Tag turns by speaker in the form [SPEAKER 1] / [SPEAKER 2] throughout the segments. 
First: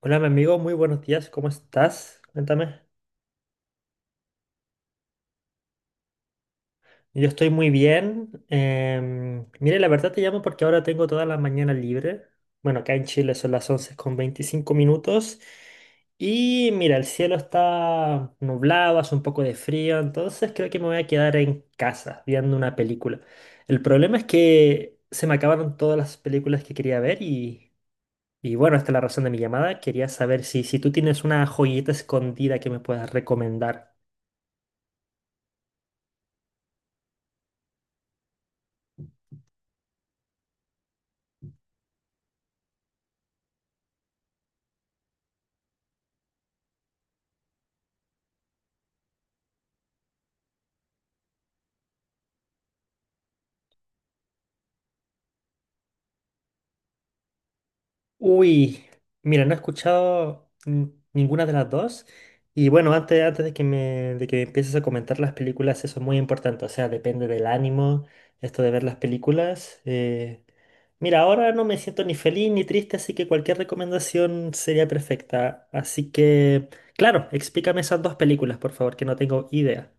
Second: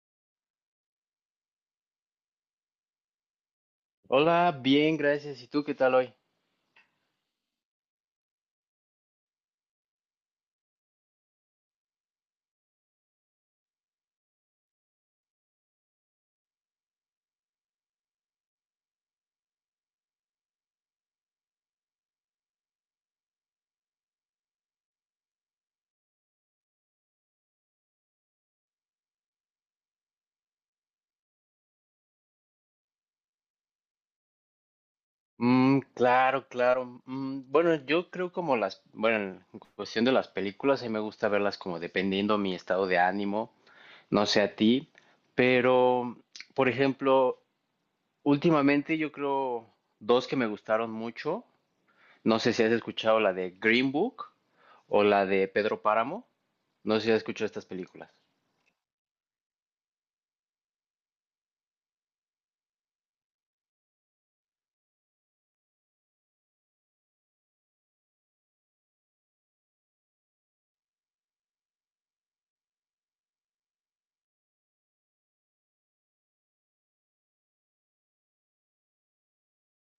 [SPEAKER 1] Hola, mi amigo, muy buenos días, ¿cómo estás? Cuéntame.
[SPEAKER 2] Hola, bien, gracias. ¿Y tú qué tal hoy?
[SPEAKER 1] Yo estoy muy bien. Mire, la verdad te llamo porque ahora tengo toda la mañana libre. Bueno, acá en Chile son las 11:25. Y mira, el cielo está nublado, hace un poco de frío, entonces creo que me voy a quedar en casa viendo una película. El problema es que se me acabaron todas las películas que quería ver y bueno, esta es la razón de mi llamada. Quería saber si tú tienes una joyita escondida que me puedas recomendar.
[SPEAKER 2] Mm, claro, claro. Bueno, yo creo en cuestión de las películas, a mí me gusta verlas como dependiendo mi estado de ánimo, no sé a ti, pero, por ejemplo, últimamente yo creo dos que me gustaron mucho. No sé si has escuchado la de Green Book o la de Pedro Páramo. No sé si has escuchado estas películas.
[SPEAKER 1] Uy, mira, no he escuchado ninguna de las dos. Y bueno, antes de que me, de que empieces a comentar las películas, eso es muy importante. O sea, depende del ánimo, esto de ver las películas. Mira, ahora no me siento ni feliz ni triste, así que cualquier recomendación sería perfecta. Así que, claro, explícame esas dos películas, por favor, que no tengo idea.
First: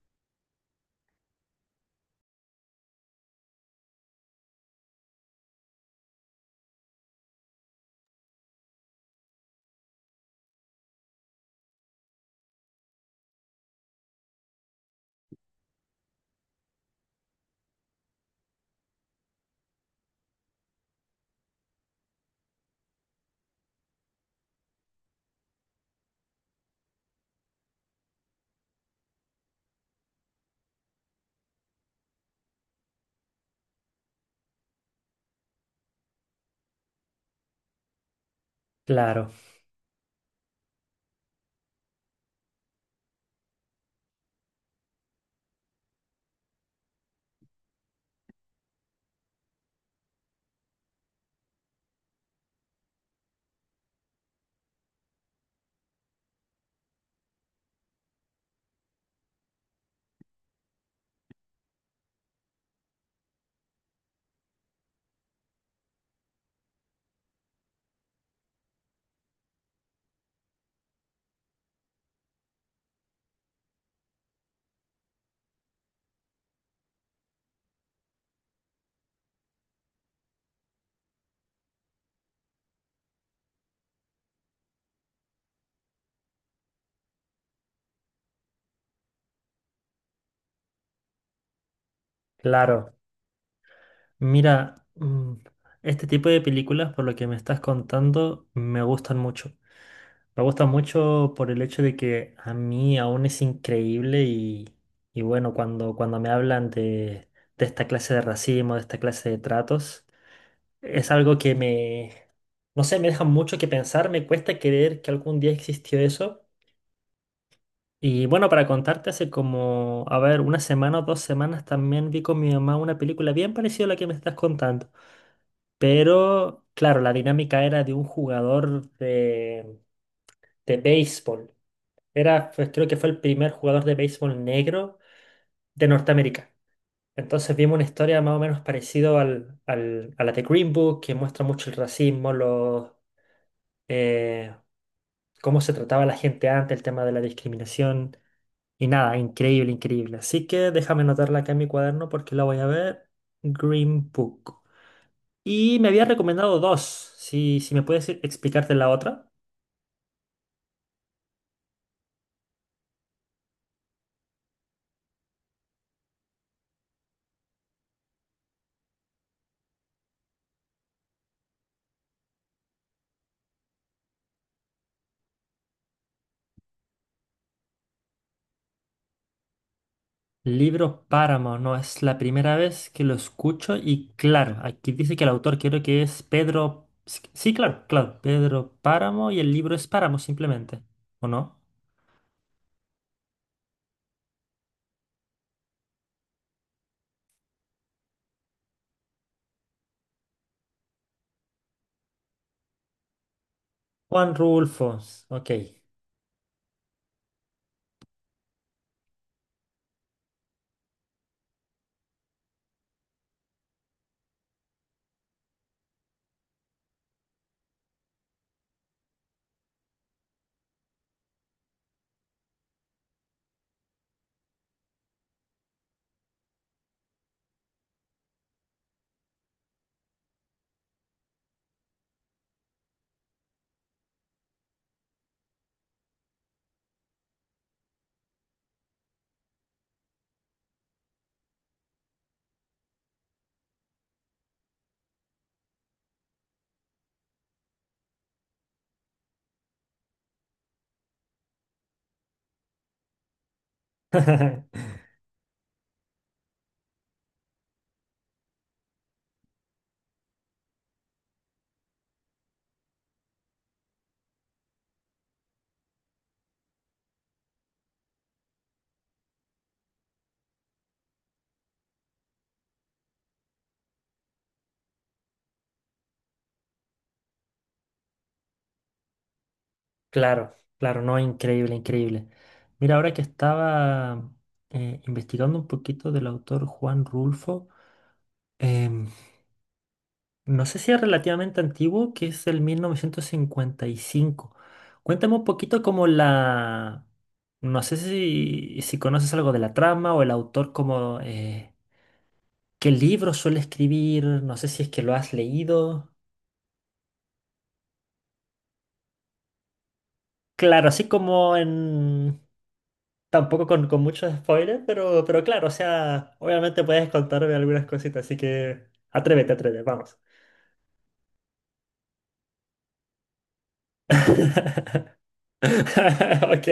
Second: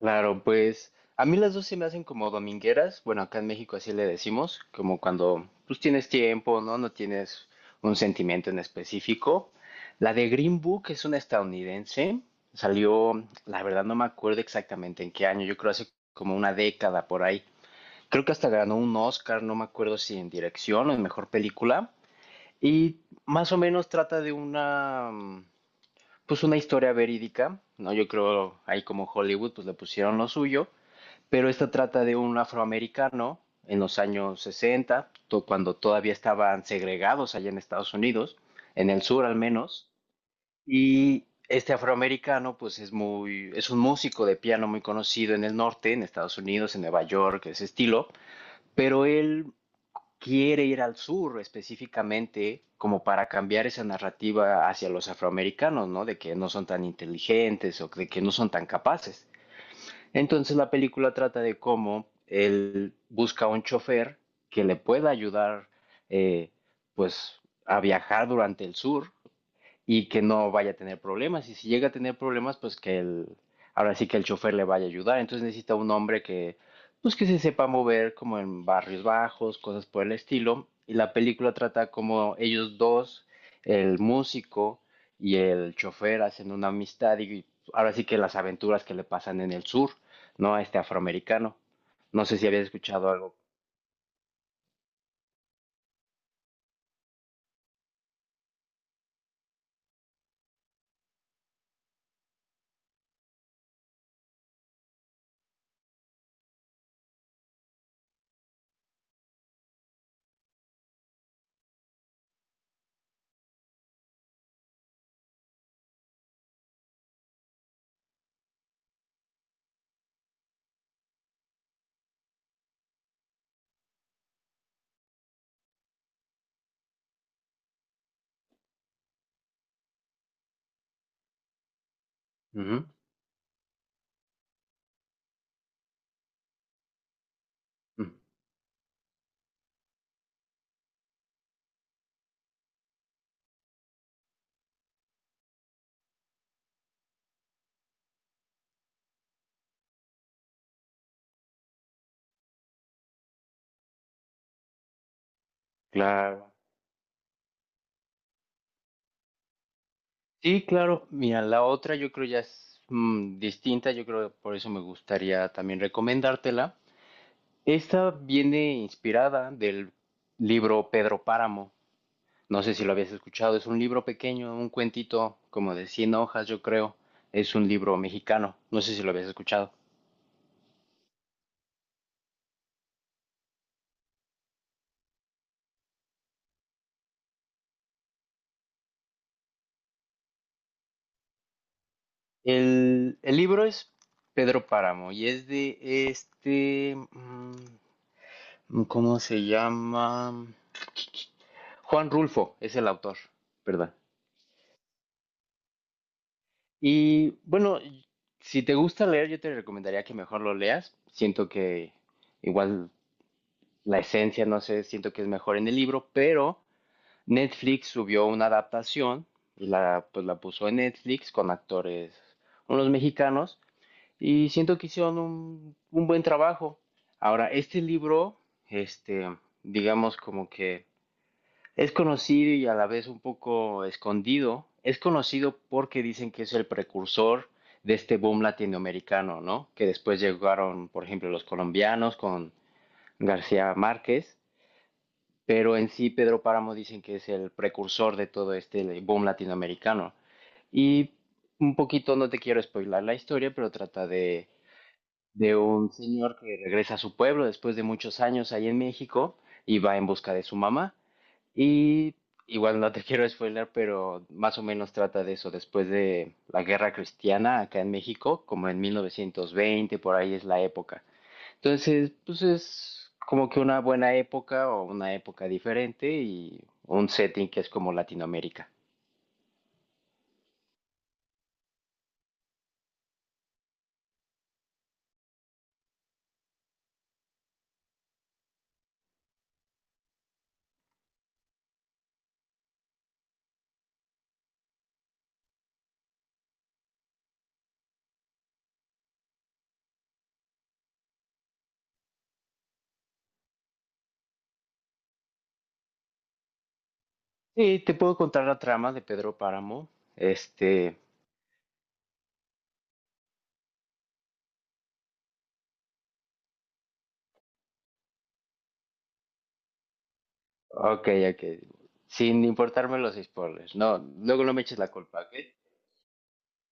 [SPEAKER 2] Claro, pues a mí las dos se me hacen como domingueras. Bueno, acá en México así le decimos, como cuando pues tienes tiempo, ¿no? No tienes un sentimiento en específico. La de Green Book es una estadounidense. Salió, la verdad no me acuerdo exactamente en qué año. Yo creo hace como una década por ahí. Creo que hasta ganó un Oscar, no me acuerdo si en dirección o en mejor película. Y más o menos trata de una, pues una historia verídica, ¿no? Yo creo ahí como Hollywood pues le pusieron lo suyo, pero esta trata de un afroamericano en los años 60, cuando todavía estaban segregados allá en Estados Unidos, en el sur
[SPEAKER 1] Claro,
[SPEAKER 2] al menos, y este afroamericano pues es un músico de piano muy conocido en el norte, en Estados Unidos, en Nueva York, ese estilo, pero él quiere ir al sur específicamente como para cambiar esa narrativa hacia los afroamericanos, ¿no? De que no son tan inteligentes o de que no son tan capaces. Entonces la película trata de cómo él busca un chofer que le pueda ayudar eh, pues a viajar durante el sur y que no vaya a tener problemas. Y si llega a tener problemas, pues que el, ahora sí que el chofer le vaya a ayudar. Entonces necesita un hombre que, pues que se sepa mover como en barrios bajos, cosas por el estilo. Y la película trata como ellos dos, el músico y el chofer, hacen una amistad y ahora sí que las aventuras que le pasan en el sur, ¿no? A este afroamericano. No sé si habías
[SPEAKER 1] claro.
[SPEAKER 2] escuchado algo.
[SPEAKER 1] Mira, este tipo de películas, por lo que me estás contando, me gustan mucho. Me gusta mucho por el hecho de que a mí aún es increíble y bueno, cuando me hablan de esta clase de racismo, de esta clase de tratos, es algo que me, no sé, me deja mucho que pensar, me cuesta creer que algún día existió eso. Y bueno, para contarte, hace como, a ver, una semana o dos semanas también vi con mi mamá una película bien parecida a la que me estás contando. Pero, claro, la dinámica era de un jugador de béisbol. Era, pues, creo
[SPEAKER 2] Ujú,
[SPEAKER 1] que fue el primer jugador de béisbol negro de Norteamérica. Entonces vimos una
[SPEAKER 2] ujú,
[SPEAKER 1] historia más o menos parecida al, a la de Green Book, que muestra mucho el racismo, los, eh, cómo se trataba a la gente antes, el tema de la discriminación. Y nada, increíble, increíble. Así que déjame anotarla acá en mi cuaderno porque la voy a ver. Green Book. Y me había
[SPEAKER 2] claro.
[SPEAKER 1] recomendado dos. Si me puedes explicarte la otra.
[SPEAKER 2] Sí, claro. Mira, la otra yo creo ya es distinta, yo creo que por eso me gustaría también recomendártela. Esta viene inspirada del libro Pedro Páramo. No sé si lo habías escuchado, es un libro pequeño, un cuentito como de 100 hojas, yo creo. Es un libro mexicano, no sé si lo habías escuchado.
[SPEAKER 1] Libro Páramo, no es la primera vez que lo escucho y claro, aquí dice que el autor creo que es Pedro... Sí, sí, claro, claro, Pedro Páramo y el libro es Páramo simplemente, ¿o no?
[SPEAKER 2] El libro es Pedro Páramo y es de este, ¿cómo se llama? Juan Rulfo es el autor, ¿verdad?
[SPEAKER 1] Juan Rulfo, ok.
[SPEAKER 2] Y bueno, si te gusta leer, yo te recomendaría que mejor lo leas. Siento que igual la esencia, no sé, siento que es mejor en el libro, pero Netflix subió una adaptación y la, pues la puso en Netflix con actores, unos mexicanos, y siento que hicieron un buen trabajo. Ahora, este libro, este, digamos como que es conocido y a la vez un poco escondido. Es conocido porque dicen que es el precursor de este boom latinoamericano, ¿no? Que después llegaron, por ejemplo, los colombianos con García Márquez, pero en sí Pedro Páramo dicen que es el precursor de todo este boom latinoamericano. Y un poquito, no te quiero spoilar la historia, pero trata de un señor que regresa a su pueblo después de muchos años ahí en México y va en busca de su mamá. Y igual no te quiero spoiler, pero más o menos trata de eso. Después de la guerra cristiana acá en México, como en 1920, por ahí es la época. Entonces, pues es como que una buena época o una época diferente y un setting que es como Latinoamérica.
[SPEAKER 1] Claro, claro, no, increíble, increíble. Mira, ahora que estaba investigando un poquito del autor Juan Rulfo, em, no sé si es relativamente antiguo, que es el 1955. Cuéntame un poquito como la... No sé si conoces algo de la trama o el autor, como qué libro suele escribir, no sé si es que lo has leído.
[SPEAKER 2] Sí te puedo contar la trama de Pedro Páramo.
[SPEAKER 1] Claro,
[SPEAKER 2] Este,
[SPEAKER 1] así como en... Tampoco con muchos spoilers, pero claro, o sea, obviamente puedes contarme algunas cositas, así que atrévete, atrévete, vamos.
[SPEAKER 2] ok, ok. Sin importarme los spoilers. No, luego no me eches la culpa, ¿ok?
[SPEAKER 1] Ok.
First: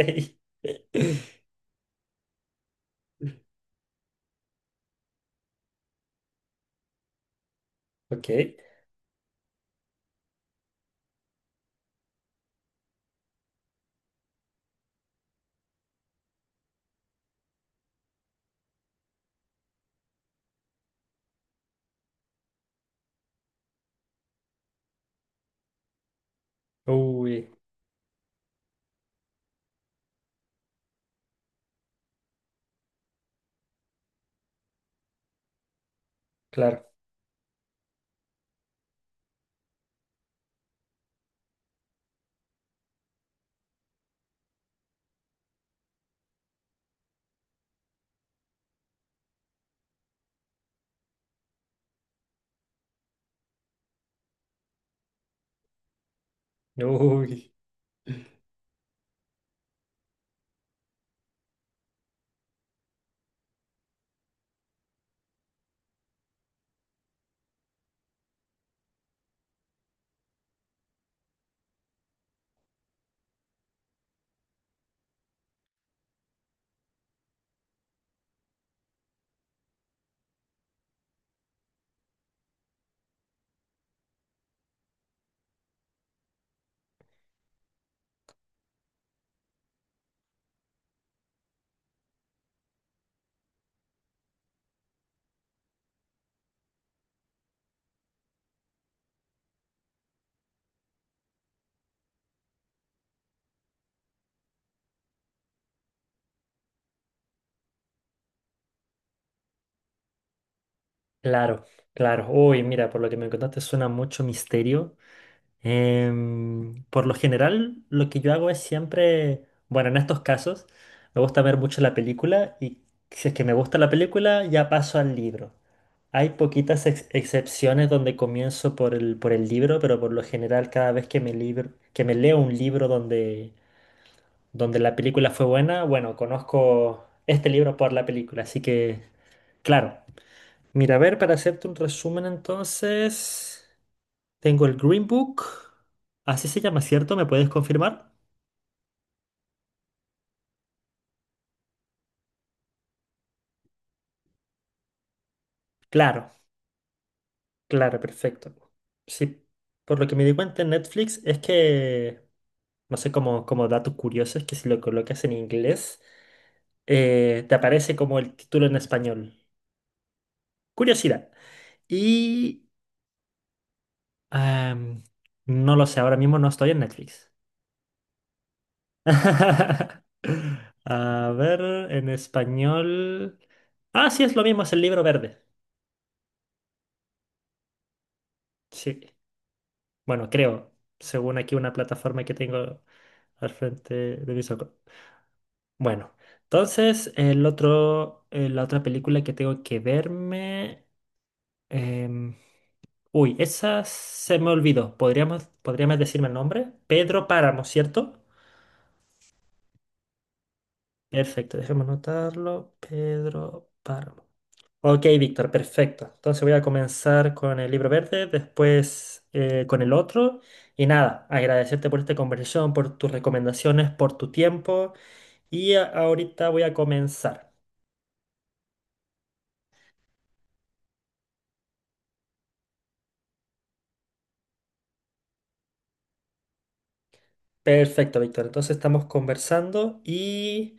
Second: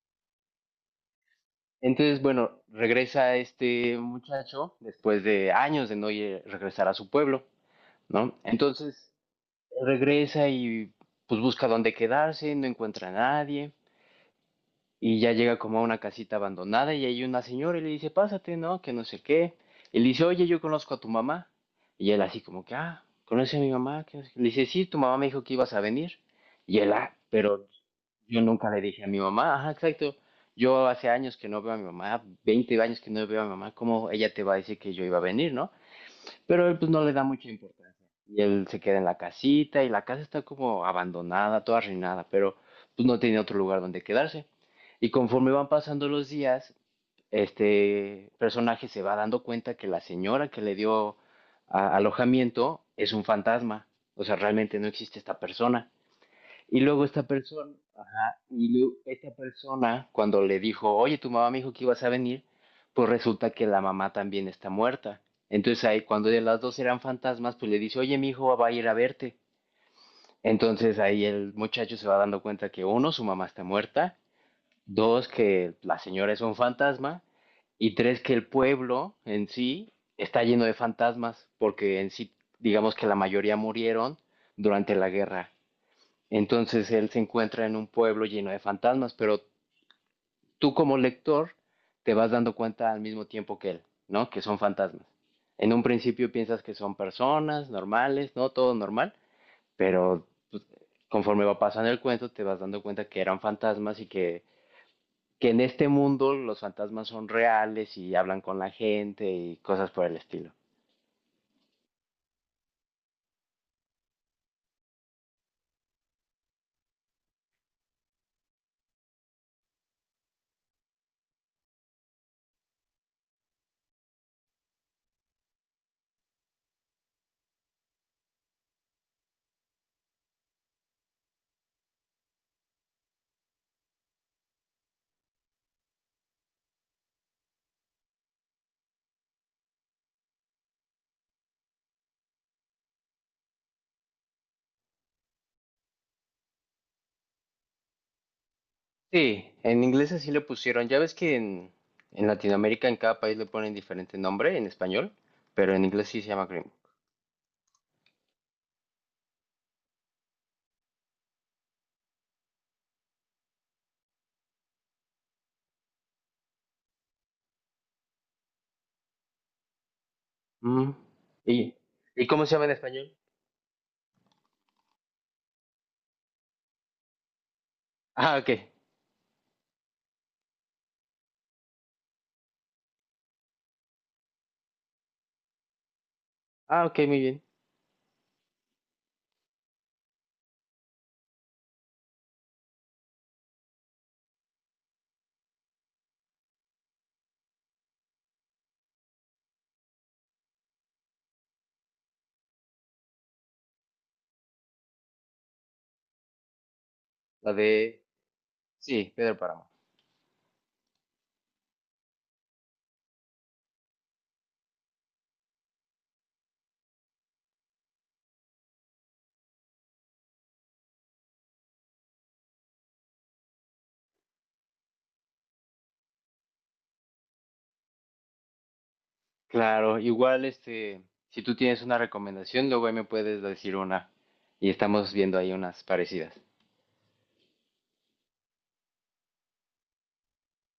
[SPEAKER 2] Entonces, bueno, regresa este muchacho después de años de no ir- regresar a su pueblo,
[SPEAKER 1] Ok.
[SPEAKER 2] ¿no? Entonces, regresa y pues busca dónde quedarse, no encuentra a nadie y ya llega como a una casita abandonada y hay una señora y le dice, pásate, ¿no? Que no sé qué. Y le dice, oye, yo conozco a tu mamá. Y él así como que, ah, ¿conoce a mi mamá? Que no sé qué". Le dice, sí, tu mamá me dijo que ibas a venir. Y él, ah,
[SPEAKER 1] Uy,
[SPEAKER 2] pero yo nunca le dije a mi mamá, ajá, exacto. Yo hace años que no veo a mi mamá, 20 años que no veo a mi mamá, ¿cómo ella te va a decir que yo iba a venir, no? Pero él
[SPEAKER 1] claro.
[SPEAKER 2] pues no le da mucha importancia. Y él se queda en la casita y la casa está como abandonada, toda arruinada, pero pues no tiene otro lugar donde quedarse. Y conforme van pasando los días, este personaje se va dando cuenta que la señora que le dio alojamiento es un fantasma. O sea, realmente no existe esta persona. Y luego esta
[SPEAKER 1] Uy,
[SPEAKER 2] persona... Y esta persona, cuando le dijo, oye, tu mamá me dijo que ibas a venir, pues resulta que la mamá también está muerta. Entonces ahí, cuando de las dos eran fantasmas, pues le dice, oye, mi hijo va a ir a verte. Entonces ahí el muchacho se va dando cuenta que uno, su mamá está muerta, dos, que la señora es un fantasma, y tres, que el pueblo en sí está lleno de fantasmas, porque en sí, digamos que la mayoría murieron durante la guerra. Entonces él se encuentra en un pueblo lleno de fantasmas, pero tú como lector te vas dando cuenta al mismo tiempo que él, ¿no? Que son fantasmas. En un principio piensas que son personas normales, ¿no? Todo normal, pero pues, conforme va pasando el cuento te vas dando cuenta que eran fantasmas y que en este mundo los fantasmas son reales y hablan con la gente y cosas por el estilo.
[SPEAKER 1] claro, claro. Uy, mira, por lo que me contaste suena mucho misterio. Em, por lo general, lo que yo hago es siempre, bueno, en estos casos, me gusta ver mucho la película y si es que me gusta la película, ya paso al libro. Hay poquitas excepciones donde comienzo por el libro, pero por lo general cada vez que me, libro, que me leo un libro donde, donde la película fue buena, bueno, conozco este libro por la película, así que... Claro. Mira, a ver, para hacerte un resumen entonces, tengo el Green Book. Así se llama, ¿cierto? ¿Me puedes confirmar?
[SPEAKER 2] Sí, en inglés así le pusieron. Ya ves que en Latinoamérica en cada país le ponen diferente nombre en español, pero en inglés
[SPEAKER 1] Claro,
[SPEAKER 2] sí se llama Grimm.
[SPEAKER 1] claro, perfecto. Sí, por lo que me di cuenta en Netflix es que, no sé, como, como datos curiosos, que si lo colocas en inglés, te aparece como el título en español.
[SPEAKER 2] Mm.
[SPEAKER 1] Curiosidad.
[SPEAKER 2] ¿Y, ¿Y cómo se
[SPEAKER 1] Y...
[SPEAKER 2] llama en español?
[SPEAKER 1] am, no lo sé, ahora mismo no estoy en Netflix.
[SPEAKER 2] Ah, ok.
[SPEAKER 1] A ver, en español. Ah, sí, es lo mismo, es el libro verde.
[SPEAKER 2] Ah, ok, muy bien.
[SPEAKER 1] Sí. Bueno, creo, según aquí una plataforma que tengo al frente de mis ojos. Bueno, entonces el otro, la otra película que tengo que verme. em, Uy, esa se me olvidó. ¿Podríamos, podríamos decirme el nombre? Pedro
[SPEAKER 2] La
[SPEAKER 1] Páramo,
[SPEAKER 2] de,
[SPEAKER 1] ¿cierto?
[SPEAKER 2] sí, Pedro Páramo.
[SPEAKER 1] Perfecto, déjame anotarlo. Pedro Páramo. Ok, Víctor, perfecto. Entonces voy a comenzar con el libro verde, después con el otro. Y nada, agradecerte por esta conversación, por tus recomendaciones, por tu tiempo. Y ahorita voy a comenzar.
[SPEAKER 2] Claro, igual este, si tú tienes una recomendación, luego ahí me puedes decir una y estamos viendo ahí unas parecidas.
[SPEAKER 1] Perfecto, Víctor. Entonces estamos conversando y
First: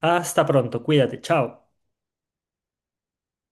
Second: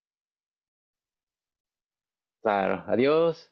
[SPEAKER 1] hasta pronto. Cuídate, chao.
[SPEAKER 2] Claro, adiós.